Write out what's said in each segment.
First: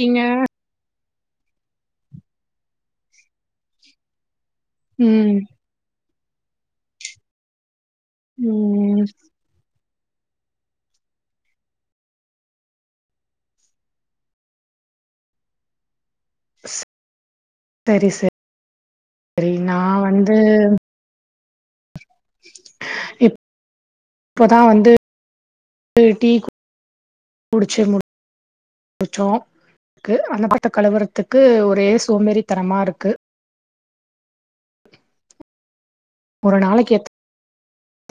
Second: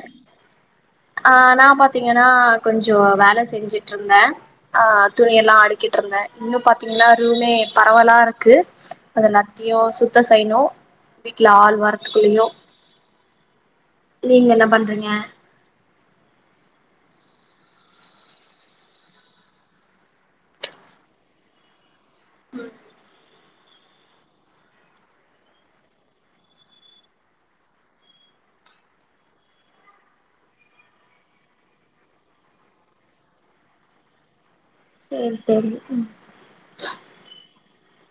கிங்க ஆ நா பாத்தீங்கன்னா கொஞ்சோ வேல செஞ்சுட்ருந்தேன் ஆ ம் துணியெல்லாம் அடுக்கிட்ருந்தேன் இன்னும் பாத்தீங்கன்னா ரூமே பரவலாருக்கு ம் அத எல்லாத்தையும் சுத்தம் செய்யணும் வீட்ல ஆள் வரதுக்குள்ளையும் நீங்க என்ன பண்றீங்க சேரி சேரி சேரி நான் வந்து இ இப்பதா வந்து டீ குடி ச்சு மு சோம் க்கு அனபத்த கலவரத்துக்கு ஒரே சோம்பேறித்தனமா இருக்கு சேரி சேரி ம் ஒரு நாளைக்கு எத்த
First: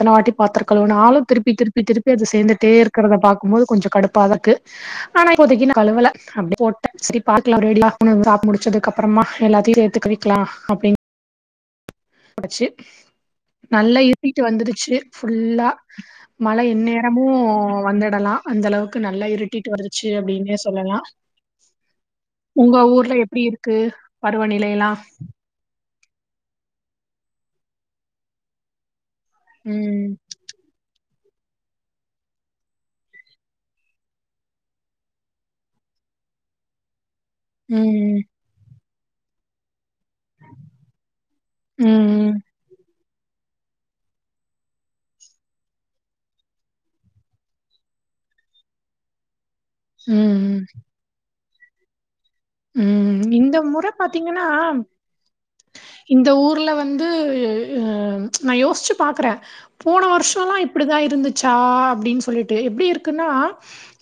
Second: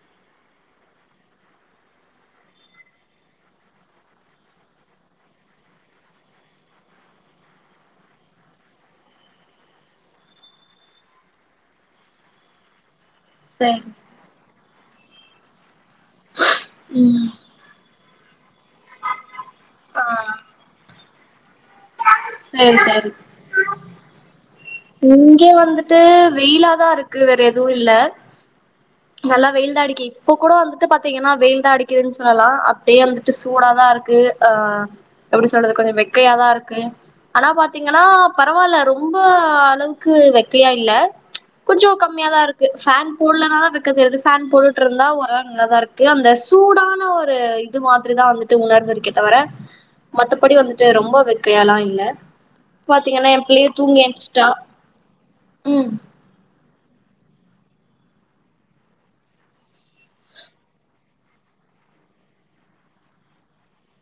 எத்தன வாட்டி பாத்திரோ கழுவுனாலு திருப்பி திருப்பி திருப்பி அது சேர்ந்துட்டே இருக்கறத பாக்குபோது கொஞ்ச கடுப்பாதா இருக்கு ஆனா இப்போதைக்கு நா கழுவல அப்டி போட்ட சரி பாக்லா ஒரேடியா சாப்ட்டு முடிச்சதுக்கப்புறமா எல்லாத்தையு சேத்துக் கழுவிக்கலா அப்படின் ச்சு சேரி நல்லா இருட்டிட்டு வந்துருச்சு ஃபுல்லா மழ எந்நேரமு ம் வந்துடலா அந்த அளவுக்கு நல்லா இருட் இருட்டிட்டு ஆ வந்துச்சு அப்டின்னே சொல்லலா சேரி உங்க சேரி ஊர்ல எப்டி இருக்கு பருவநிலைல்லா இங்க வந்துட்டு வெயிலாதா இருக்கு வேற எதுவு இல்ல நல்லா வெயில்தா அடிக்கு ம். இப்போ கூட வந்துட்டு பாத்தீங்கன்னா வெயில்தா அடிக்குதுன்னு சொல்லலா அப்டியே வந்துட்டு சூடாதா இருக்கு ஆ எப்டி சொல்றது கொஞ்ச வெக்கையாதா இருக்கு ஆனா பாத்தீங்கன்னா ம். பரவால்ல ரொம்ப அளவுக் க்கு வெக்கையா இல்ல ம். கொஞ்சோ ம். கம்மியாதா இருக்கு ஃபேன் போடலனாதா வெக் க ஃபேன் போட்டுட்டு இருந்தா ஓரளவு நல்லாதா இருக்கு அந்த சூடான ஒரு இது மாதிரிதா வந்து த்து உணர்ந்து இருக்கே தவர மத்தபடி ம். வந்துட்டு ரொம்ப வெக்கையால்லா இல்ல ம். பாத்தீங்கன்னா என் இந்த பிள்ளயே முறை தூங்கி எந்ச்சுட்டா பாத்தீங்கன்னா ம் இந்த ஊர்ல வந்து எ நா யோசிச்சு பாக்கறே போன வருஷல்லா இப்படிதா இருந்துச்சா அப்டின் சொல்லிட்டு எப்படி இருக்குன்னா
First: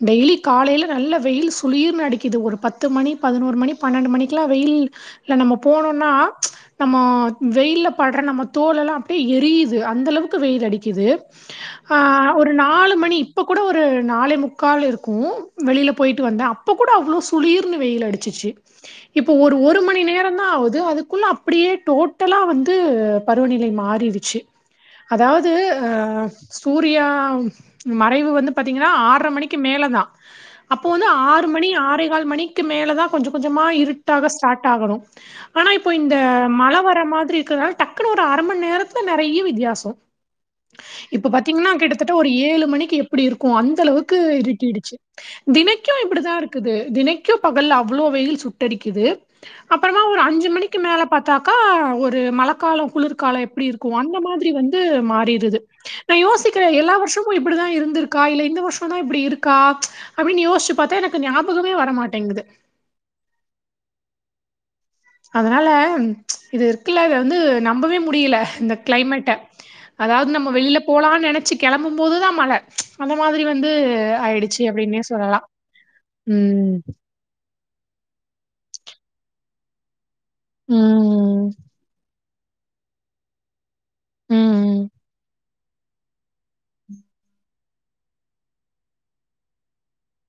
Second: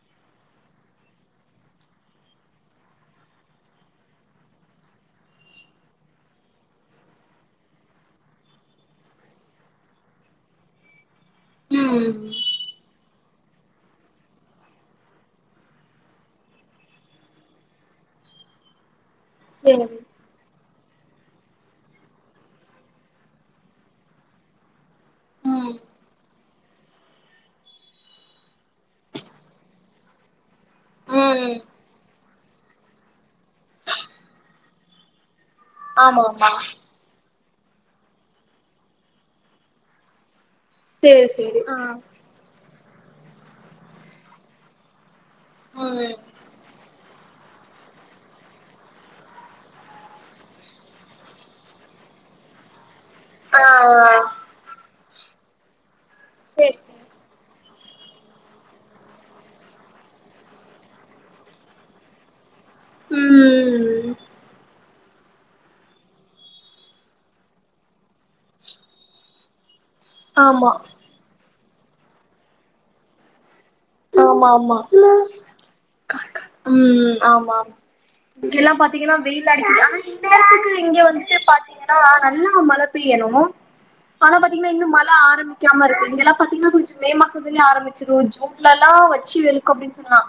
டெய்லி காலைல நல்ல வெயில் சுளீர்னு அடிக்குது ஒரு பத்து மணி பதினோரு மணி பன்னெண்டு மணிக்குல்லா வெயில்ல நம்ம போனோன்னா நம்ம வெயில்ல பட்ற நம்ம தோல் எல்லா அப்டியே எரியுது அந்த அளவுக்கு வெயில் அடிக்குது ஆ ம் ஒரு நாலு மணி இப்போ கூட ஒரு நாளே முக்கால் இருக்கும் வெளியில போயிட்டு வந்தா அப் இப்பகூட அவ்ளோ சுளிர் வெயில் அடிச்சுச்சு இப்ப ஒரு ஒரு சேரி மணி நேரம் தான் ஆவுது அதுக்குள்ள அப்டியே டோட்டலா வந்து பருவநிலை மாறிடுச்சு அதாவது ம் அ சூரியா மறைவு வந்து பாத்தீங்கன்னா ஆர்ற மணிக்கு மேலதா அப்போ வந்து ஆறு ம் மணி ஆரே கால் மணிக்கு மேலதான் கொஞ்சோ கொஞ்சமா இருட்டாக ஸ்டார்ட் ஆகணும் ஆனா இப்போ இந்த ஆமா ஆமா மழை வர மாதிரி இருக்கறதனால டக்குன்னு ஒரு அரை மணி நேரத்துல நறையா வித்தியாசம் சேரி இப்ப சேரி பாத்தீங்கன்னா ஆ கிட்டத்தட்ட ஒரு ஏழு மணிக்கு எப்டி இருக்கும் அந்த அளவுக்கு இருட்டிடுச்சு தினைக்கும் ம் இப்படித்தான் இருக்குது தினைக் கும் பகல் அவ்ளோ வெயில் சுட்டெரிக்குது அப்றமா ஒரு அஞ்சு மணிக்கு மேல பாத்தாக்கா ஒரு மலக்காலம் குளிர் கால ஆ எப்டி இருக்கும் அந்த மாதிரி வந்து மாறிடுது நா யோசிக்கிறே சேரி எல்லா சேரி வருஷம் மு இப்டிதான் இருந்திருக்கா இல்ல இந்த வருஷந்தா இப்டி இருக்கா அப்டின்னு யோசிச்சு பார்த்தா எனக்கு ஞாபகமே வரட்டேங்குது ம் ம் ம் ம் அதனால இது இருக்குல்ல இத வந்து நம்பவே முடியல இந்த க்ளைமேட்ட அதாவது நம்ம ஆமா வெளில போலானு நினைச்சு கிளம்பு போதுதா மழ அந்த மாதிரி வந்து ஆமா ஆயிடுச்சு ஆமா அப்படின்னே சொல்லலாம். ம். உம் ஆமா இங்கல்லா பாத்தீங்கன்னா வெயில் அடிக்கு ஆனா இந்த நேரத்துக்கு இங்க வந்துட்டு ம். பாத்தீங்கன்னா நல்லா மழ பெய்யணு அங்க பாத்தீங்கன்னா இன்னு ம். மழ ஆரம்பிக்காம இருக்கு இங்கல்லா பாத்தீங்கன்னா கொஞ்ச மே மாசத்துலயே ஆரம்பிச்சிடு ஜூன் லல்லா வச்சு வெளுக்கு அப்டின் சொன்னா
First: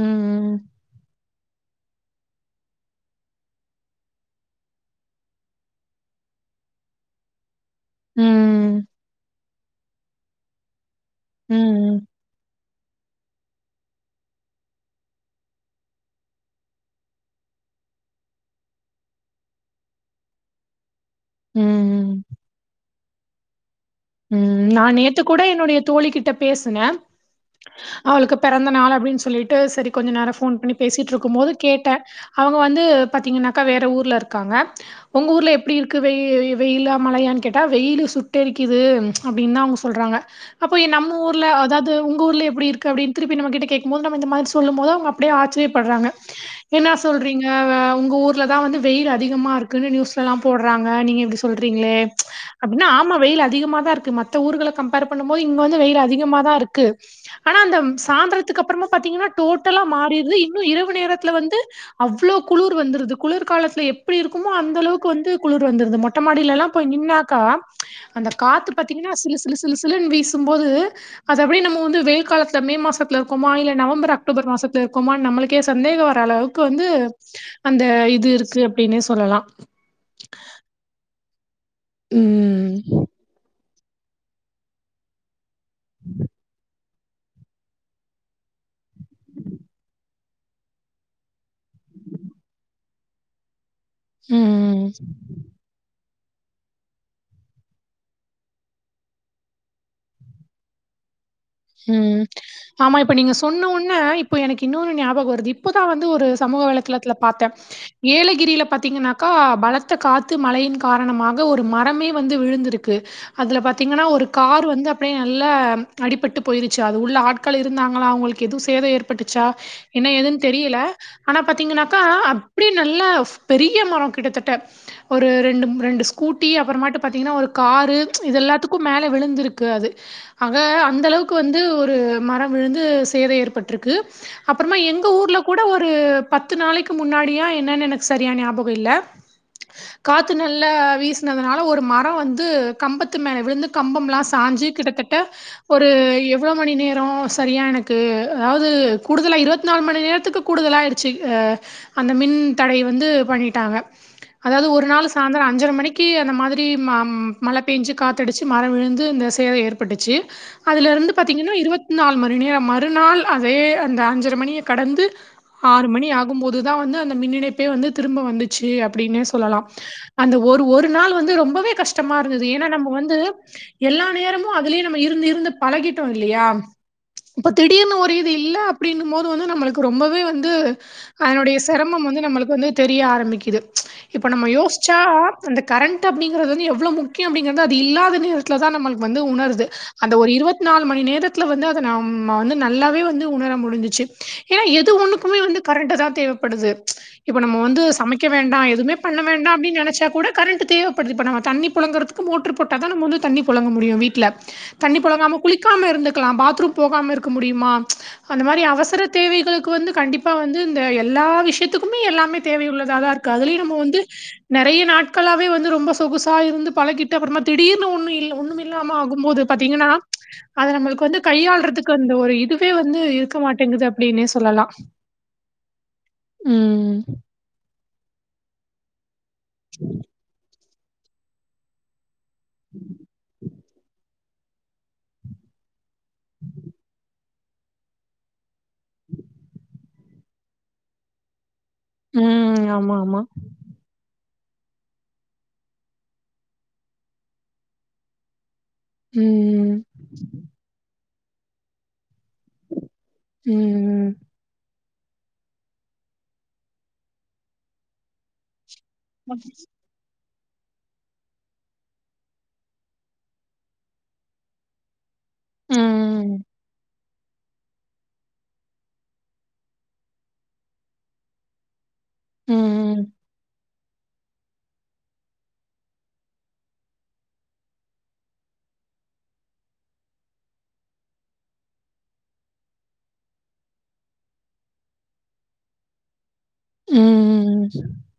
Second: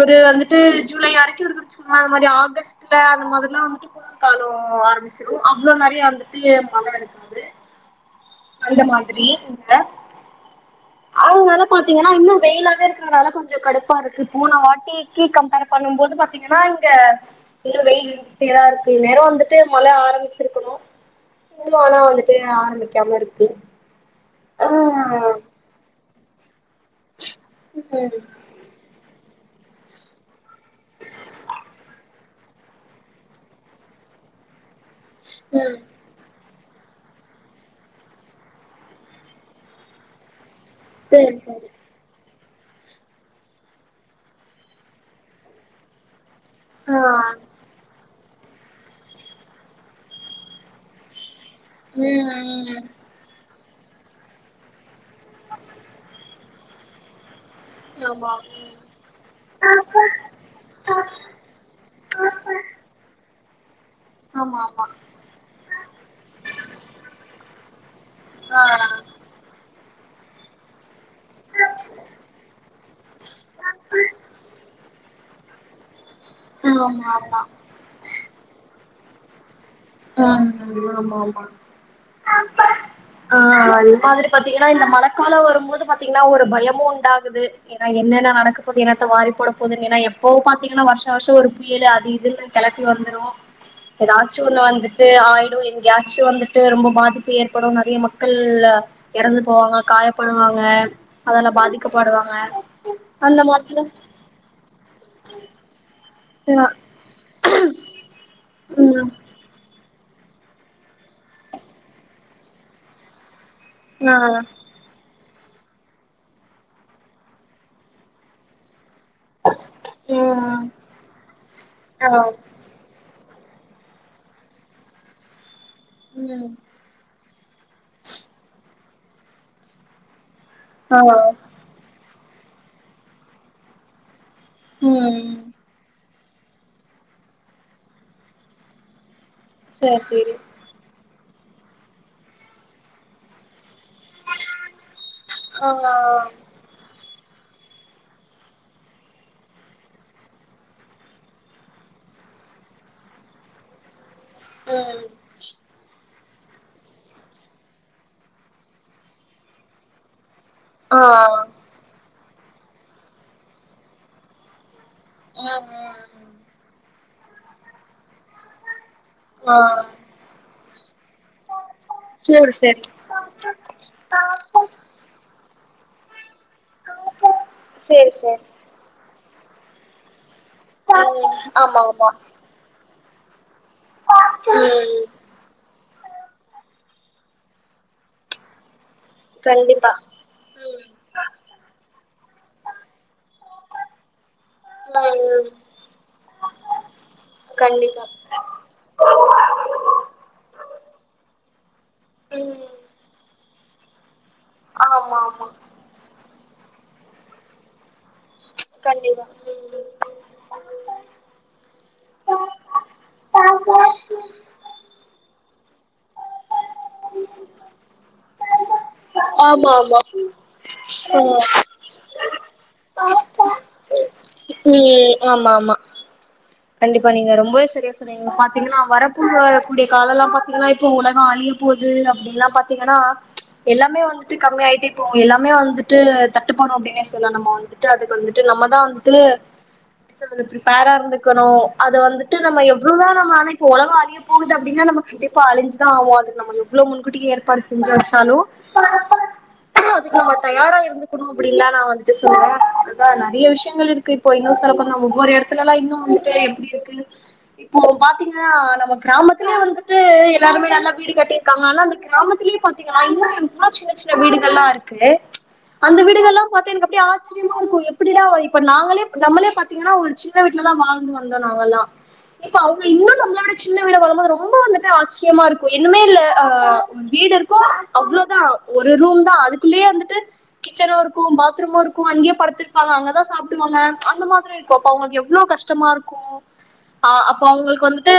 ஒரு வந்துட் ட்டு ஜூலை வரைக்கு இருந்துருச்சுங்களே மறுபடி ஆகஸ்டுல அந்த மாதிரிலா வந்துட்டு கலோ ஆரம்பிச்சிடுவோ அவ்ளோ நெறய வந்துட்டு ஏ மழ இருக்காது அந்த ம். மாதிரி அவுங்கல்லா ம். ம். பாத்தீங்கன்னா இன்னு‌ வெயிலாவே இருக்குற வழக்கோ கொஞ்சோ கடுப்பாருக்கு போன வாட்டிக்கு கம்பேர் பண்ணும் போது பாத்தீங்கன்னா இங்க இன்னும் வெயில் இருந்துட்டேதா இருக்கு இந்நேரோ வந்துட்டு மழ ஆரம்பிச்சிருக்கணும் இன்னு‌ ஆனா ம். வந்துட்டு ஆரம்பிக்காமருக்கு உம் நா நேத்து கூட என்னுடைய தோழி கிட்ட பேசனே ம் அவளுக்கு பிறந்த நாள் அப்டின்னு சொல்லிட்டு சரி கொஞ்சோ நேரோ போன் பண்ணி பேசிட்டு ருக்கும் போது கேட்டே அவுங்க வந்து பாத்தீங்கன்னாக்கா வேற ஊர்ல ருக்காங்க உங்க ஊர்ல எப்டி ம் இருக்கு வெய் வெயிலா மழையான்னு கேட்டா வெயிலு சுட்டெரிக்கு இது அப்டின்னு தா அவுங்க சொல்றாங்க அப்போ நம்ம சேரி ஊர்ல சேரி அதாவது இது உங்க ஊர்ல எப்டி இருக்கு அப்டி திருப்பி நம்மகிட்ட கேக்கும்போது நம்ம இந்த மாதிரி சொல்லும் போது அவுங்க அப்டியே ஆச்சரியப்படுறாங்க என்னா ஆ சொல்றீங்க உங்க ஊர்லதா வந்து வெயில் அதிகமா இருக்குன்னு நியூஸ்ல எல்லா போடுறாங்க நீங்க எப்டி சொல்றீங்களே ம் அப்டின்னா ஆமா வெயில் அ திகமா தா இருக்கு மத்த ஊர்கள கம்பேர் பண்ணும் போது இங்க வந்து வெயில் அதிகமா தா இருக்கு ஆனா அந்த சாந்திரத்துக்கு அப்புறமா பாத்தீங்கன்னா டோட்டலா மாறிடுது இன் ன்னு இரவு நேரத்துல வந்து அவ்வளோ குளிர் வந்துருது குளிர்காலத்துல எப் ப்டி இருக்குமோ ஆமா அந்த ஆமா அளவுக்கு வந்து குளிர் வந்திருது மொட்ட மாடியில எல்லாம் போய் நின்னாக்கா அந்த காத்து பாத்தீங்கன்னா சிலு சிலு சிலுன்னு வீசும்போது அது எப்டி நம்ம வந்து வெயில் காலத்துல மே மாசத்துல இருக்கோமா இல்ல நவம்பர் அக்டோபர் மாசத்துல இருக்கோமா நம்மளுக்கு க்கே சந்தேகம் வர்ற அளவுக்கு வந்து ஆமா ஆமா அந்த இது இருக்கு அப்டின்னே சொல்லலா ஆ ஆமா ஆமா உம் ஆ அது மாதிரி பாத்தீங்கன்னா இந்த மழக்காலோ வரும் போது பாத்தீங்கன்னா ஒரு பயமும் உண்டாகுது ஏன்னா என்னன்ன நடக்க போது என்னத்த வாரி போட போகுதுன்னு ஏன்னா எப்போவும் பாத்தீங்கன்னா வருஷா வருஷோ ஒரு புயல் அது இதுன்னு கலக்கி வந்துரு [unintelligible] எதாச்சு ஒண்ணான் ம் ஆயிடும் எங்காச்சும் வந்துட்டு ரொம்ப பாதிப்பு ஏற்படும் நெறைய மக்கள் அ எறந்து போவாங்க காய படுவாங்க அதுல ம் பாதிக்கப்படுவாங்க ஆமா நீங்க அந்த சொன்ன மரத்துல ஒன்ன இப்ப இப்போ எனக்கு இன்னொன்னு ஞாபகம் வருது இப்போதான் வந்து ஒரு சமூக ஆ வலைதளத்தில பாத்தேன் ஏலகிரில ம் பாத்தீங்கன்னா பலத்த காத்து மழையின் காரணமாக ஒரு மரமே வந்து விழுந்திருக்கு அதுல பாத் த்தீங்கன்னா ஆ ஒரு கார் வந்து அப்டியே நல்ல‌ அடிப்பட்டு போய்ருச்சு அது உள்ள ஆட்கள் இருந்தாங்களா அவு‌ங்களுக்கு எதுவும் சேவ ஏற் பட்டுச்சா என்ன எதுன்னு ம் தெரியல ஆனா பாத்தீங்கன்னாக்கா ஆ அப்டி நல்லா பெரிய மரோ கிட்டத்தட்ட ஒரு ரெண்டு ரெண்டு ஸ்கூட்டி ம் அப்புறமட்டும் பாத்தீங்கன்னா ஒரு காரு இது எல்லாத்துக்கும் மேல விழுந்திருக்கு அது ஆக ஆ அந்த அளவுக்கு வந்து ஒரு மரம் விழுந்து சேதை ஏற்பட்டுருக்கு அப்பறமா எங்க ம் ஊர்ல கூட ஒரு பத்து நாளைக்கு முன்னாடியா என்னன்னு எனக்கு சரியா ஞாபகம் இல்ல சேரி காத்து சேரி நல்லா வீசினதுனால ஒரு மரம் வந்து கம்பத்து மேல விழுந்து கம்பம்ல்லாம் சாஞ்சு கிட்டத்தட்ட ஆ ஒரு எவ்வளோ மணி நேரோ சரியா எனக்கு அதாவது கூடுதலா இருவத் நாலு மணி நேரத்துக்கு கூடுதலாயிடுச்சு அந்த மின் தடை வந்து பண்ணிட்டாங்க அதாவது ஒரு ம் நாள் சாயந்தர அஞ்சரை மணிக்கு கி அந்த மாதிரி மழ பேஞ்சு காத்தடிச்சு மரம் விழுந்து இந்த சேத ஏற்பட்டுச்சு அதுல இருந்து பாத்தீங்கனா இருபத் நாலு மணி நேர மறுநாள் அதே அந்த அஞ்சரை மணிய கடந்து ஆறு மணி ஆக ங்கு போதுதா வந்து அந்த மின் இணைப்பே வந்து திரும்ப வந்துச்சு அப்படின் சொல்ல சொல்லலா அந்த ஒரு ஒரு நாள் வந்து ரொம்பவே கஷ்டமா இருந்தது சேரி ஏன்னா நம்ம வந்து எல்லா சேரி நேரமு அதுலயே ந இருந்து இருந்து பழகிட்டோ இல்லயா இப்ப திடீர்னு சேரி ஒரு இது சேரி இல்ல அப்படின் போது வந்து நம்மளுக்கு ரொம்பவே வந்து ம் அதனுடைய ஆமா சிரமம் ஆமா வந்து நம்ம வந்து தெரிய ஆரம்பிக்குது இப்ப நம்ம யோசிச்சா அந்த கரண்ட் அப்படிங்கிறது வந்து எவ்ளோ முக்கிய அப்படிங்கிறது அது இல்லாத நேரத்தில தா நம்மளுக் வந்து உணர்து கண்டிப்பா அந்த ஒரு இருபத் நாலு மணி நேரத்ல வந்து அத நம்ம வந்து நல்லாவே வந்து உணர முடிஞ்ச்சு ஏன்னா எது ஒண்ணுக்குமே ம் வந்து கரண்ட் தா தேவைப்படுது இப்ப நம்ம வந்து கண்டிப்பா சமைக்க வேண்டா எதுமே பண்ண வேண்டா அப்டின் நெனைச்சா கூட கரண்ட் தேவைப்படுது இப்ப நம்ம தண்ணி புழங்குறதுக்கு மோ்ட்டரு போட்டா ம் தா நம்ம வந்து தண்ணி புழங்க முடியு வீட்ல தண்ணி ஆமா புழங்காம ஆமா குளிக்காம இருந்துக்கலா பாத்ரூம் போகாம இருக்க முடியுமா அந்த மாரி அவசர இதா தேவைகளுக்கு ம் வந்து கண்டிப்பா வந்து இந்த எல்லா விஷயத்துக்குமே எல்லா மே தேவை உள்ளதா தா இருக்கு அதுலயு நம்ம ஆமா வந்து நெறய நாட்களாவே வந்து ரொம்ப சொகுசா இருந்து பழகிட்டு அப்பறமா திடீர்னு ஒன்னும் இல் ஒன்னும் இல்லாம ஆகு போது ஆமா பாத்தீங்கனா அத நம்மளுக்கு வந்து கையாளுறதுக்கு அந்த ஒரு இதுவே வந்து இருக்க மாட்டேங்குது அப்படின்னே சொல்லலா ம் ஆமா மா கண்டிப்பா நீங்க ரொம்பவே சரியா சொன்னீங்க பாத்தீங்கன்னா வரப்பு வரக்க கூடிய காலல்லா பாத்தீங்கனா இப்போ உலக அழிய பொது அப்டின்ல்லா பாத்தீங்கனா எல்லாமே வந்துட்டு கம்மி ஆயிட்டே போவு எல்லாமே வந்துட்டு தட்டு படு அப்படின்னே சொல்ல நம்ம வந்து வந்துட்டு அதுக்கு வந்துட்டு நம்மதா வந்துட்டு பேரா இருந்து க்கணு அத வந்துட்டு நம்ம ம். எவ்ளோ ஆமா, தா ஆமா. நம்ம அனைப்போ உலகம் அழிய போ கூட்டு அப்டின்னா நம்ம கண்டிப்பா அழிஞ்சு தா ஆவோ அது நம்ம எவ்ளோ முன்கூட்டி ஏற்பாடு செஞ்சு வச்சாலு ம். அதுக்கு நம்ம தயாரா இருந்துக்கணு அப்டின்லா நா வந்துட்டு சொல்லல ப நெறய விஷயங்கள் ம். இருக்கு இப்போ இன்னு சொல்லப்போன ஒவ்வொரு இடத்துலல்லா இன்னு எப்படி இருக்கு இப்போ பாத்தீங்கனா நம்ம கிராமத்திலே வந்து [unintelligible] எல்லாருமே நல்லா வீடு கட்டிருக்காங்க ஆனாந்த கிராமத்திலயே பாத்தீங்கனா இன்னு சின்ன சின்ன வீடுகள்ல்லா இருக்கு க்ளே அந்த வீடுகல்லா ம். பாத்து எனக்கு அப்டி ஆச்சரியமாருக்கு எப்டிடா இப்ப நாங்களே நம்மளே பாத்தீங்கனா ஒரு சின்ன வீட்லதா வாழ் இனி வந்தோன அவலா இப்ப அவங்க ம். இன்னு நம்மளோட சின்ன வீடவலமா ரொம்ப வந்துட்டு ஆச்சரியமாருக்கு என்னுமேயில்ல ஆ வீடுருக்கு அவ்ளோதா ஒரு ரூம் தா அதுக்குள்ளயே வந்துட்டு கிச்சனுருக்கு பாத்ரூமுருக்கு அங்கயே படுத்துப்பாங்க அங்கதா சாப்டுவாங்க அந்த மாதிரி இருக்கு அப்ப அவங்களுக்கு எவ்ளோ கஷ்டமா இருக்கு ஆ அப்ப ம். ம். அவங்களுக்கு வந்துட்டு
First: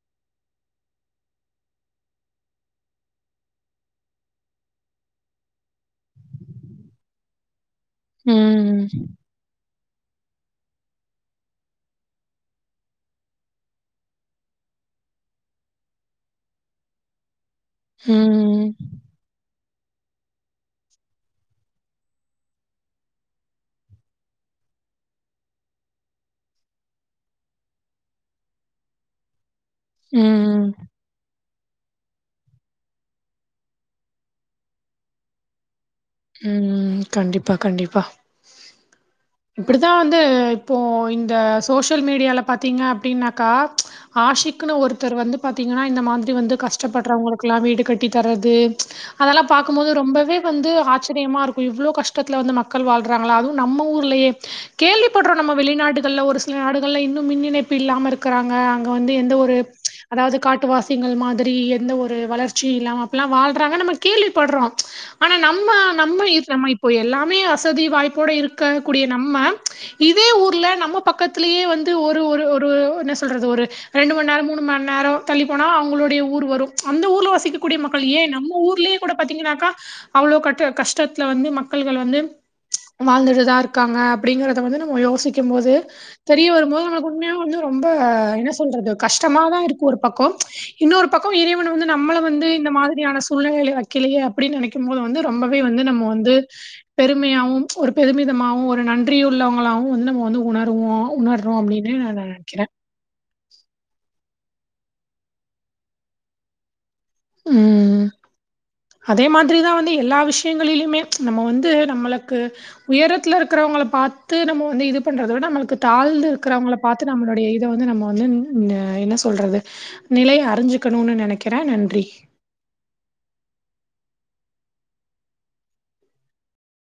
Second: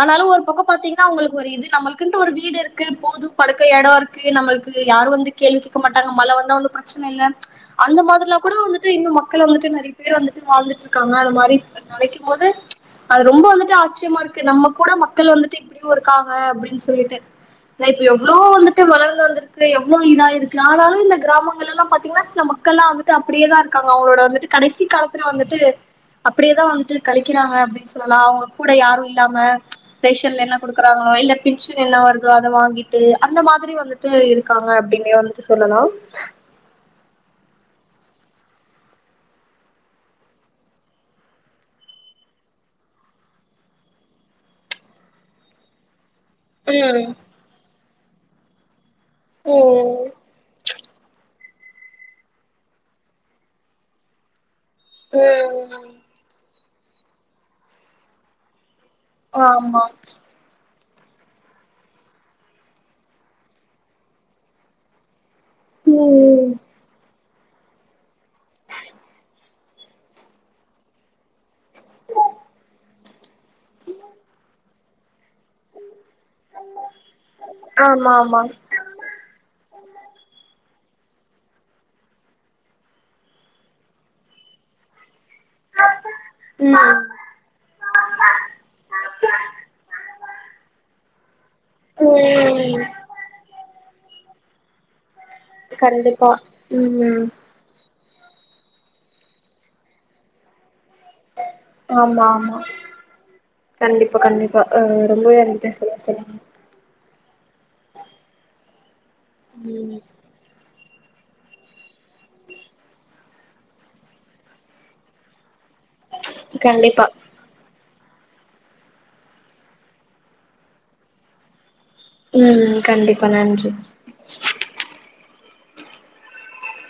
ஆனாலு ஒரு பக்க பாத்தீங்கனா அவுங்களுக்கு ஒரு இது நம்மளுக்குன்ட்டு ஒரு வீடு இருக்கு போது படுக்க எட இருக்கு நம்மளுக்கு யாரு வந்து கேள்விகேக்க மாட்டாங்க மழ வந்தா ஒன்னு பிரச்சனையில்ல அந்த மாரிலா கூட ம். வந்துட்டு இன்னும் மக்கள் வந்துட்டு நெறய பேர் வந்துட்டு வாழ்ந்துட்டுருக்காங்க அந்த மாரி நளைக்கு போது அது ரொம்ப வந்துட்டு ஆச்சரியமாருக்கு நம்ம கூட மக்கள் வந்துட்டு இப்டியு இருக்காங்க அப்டின் சொல்லிட்டு நைட்டு எவ்ளோ ம். வந்து வளர்ந்து வந்திருக்கு எவ்ளோயிதாருக்கு ஆனாலு இந்த கிராமங்களல்லா பாத்தீங்கனா சில மக்கள்லா வந்துட் அப்படியேதா இருக்காங்க அவங்ளோட வந்துட்டு கடைசி காலத்ல வந்துட்டு அப்படியேதா வந்துட்டு களிக்கிறாங்க அப்டின்னு சொல்லலா அவுங்க கூட யாருயில்லாம ரேஷன்ல என்ன ம். குடுக்குறாங்களோ இல்ல பென்ஷன் என்ன வருதோ அத வாங்கிட்டு அந்த மாதிரி வந்துட்டு இருக்காங்க அப்படின்னே வந்துட்டு சொல்லலா ம் கண்டிப்பா கண்டிப்பா இப்படித்தா வந்து இப்போ இந்த சோசியல் மீடியால பாத்திங்க அப்டின்னாக்கா ஆஷிக்குனு ஒருத்தர் வந்து பாத்திங்கன்னா இந்த மாதிரி வந்து ம் கஷ்டப்படுறவங்ளுக்கெல்லா வீடு கட்டி தற்து அதெல்லா பாக்கும்போது ம் ரொம்பவே வந்து ஆச் சரியமா இருக்கு இவ்ளோ கஷ்டத்துல வந்து மக்கள் வாழ்றாங்கள அது நம்ம ஊர்லயே கேள்விப்படுறோ நம்ம ம் வெளிநாடுகள்ல ஒரு சில நாடுகள்ல இன்னு மின் இணைப்பு இல்லாம இருக்குறாங்க வந்து எந்த ஒரு ஆமா அதாவ்து காட்டு வாசிங்கள் மாதிரி எந்த ஒரு வளர்ச்சியில்லாம அப்டில்லா வாழ்றாங்க நம்ம கேள்விப்பட்றோ ஆனா நம்ம நம்ம நம்மயிப்போ எல்லாமே வசதி வாய்ப்போட இருக்க கூடிய நம்ம இதே ஊர்ல நம்ம பக்கத்தலியே வந்து ஒரு ஒரு ஒரு என்ன சொல்றது ஒரு ரெண்டு மண் நேரோ மூணு மண் நேரோ தள்ளி போனா அவுங்களுடைய ஊர் வரு அந்த ஊர்ல வசிக்கக்க கூடிய மக்கள் ஆமா ஏ ஆமா நம்ம ஊர்லயே கூட பாத்திங்கன்னாக்கா அவ்ளோ கட் கஷ்டத்துல வந்து மக்கள்கள் வந்து வாழ்ந்துட்டுதா இருக்காங்க அப்டிங்றத வந்து நம்ம யோசிக்க போது தெரிய ம் வரும்போது நமக்கு உண்மையாவே வந்து ரொம்ப என்ன சொல்றது கஷ்டமாதா இருக்கு ஒரு பக்கோ இன்னொரு பக்கோ இறைவன் வந்து ம் நம்மள வந்து இந்த மாதிரியான சூழ்நிலைல வைக்கலையே அப்டின்னு நெனைக்கு போது வந்து ரொம்பவே வந்து நம்ம கண்டிப்பா வந்து ம் பெருமையாவு ஒரு பெருமிதமாவு ஒரு நன்றியுள்ளவங்ளாவு வந்து நம்ம வந்து உணர்வோ ஆமா ஆமா கண்டிப்பா கண்டிப்பா ரொம்பவே அ வந்துட்டு [unintelligible] ம் ம் அதே மாதிரிதா வந்து எல்லா விஷ் யங்களிலியுமே நம்ம வந்து நம்மளுக்கு உயரத்துலருக்கிறவங்கள பாத்து நம்ம வந்து யிது பண்றத விட நம்மளுக்கு தாழ்ந்துருக்கிறவங்கள கண்டிப்பா பாத்து நம்மளுடைய இத வந்து நம்ம வந்து என்ன சொல்றது நிலய அறிஞ்சுக்கணுன்னு நெனைக்கிறே நன்றி ம் கண்டிப்பா நன்றி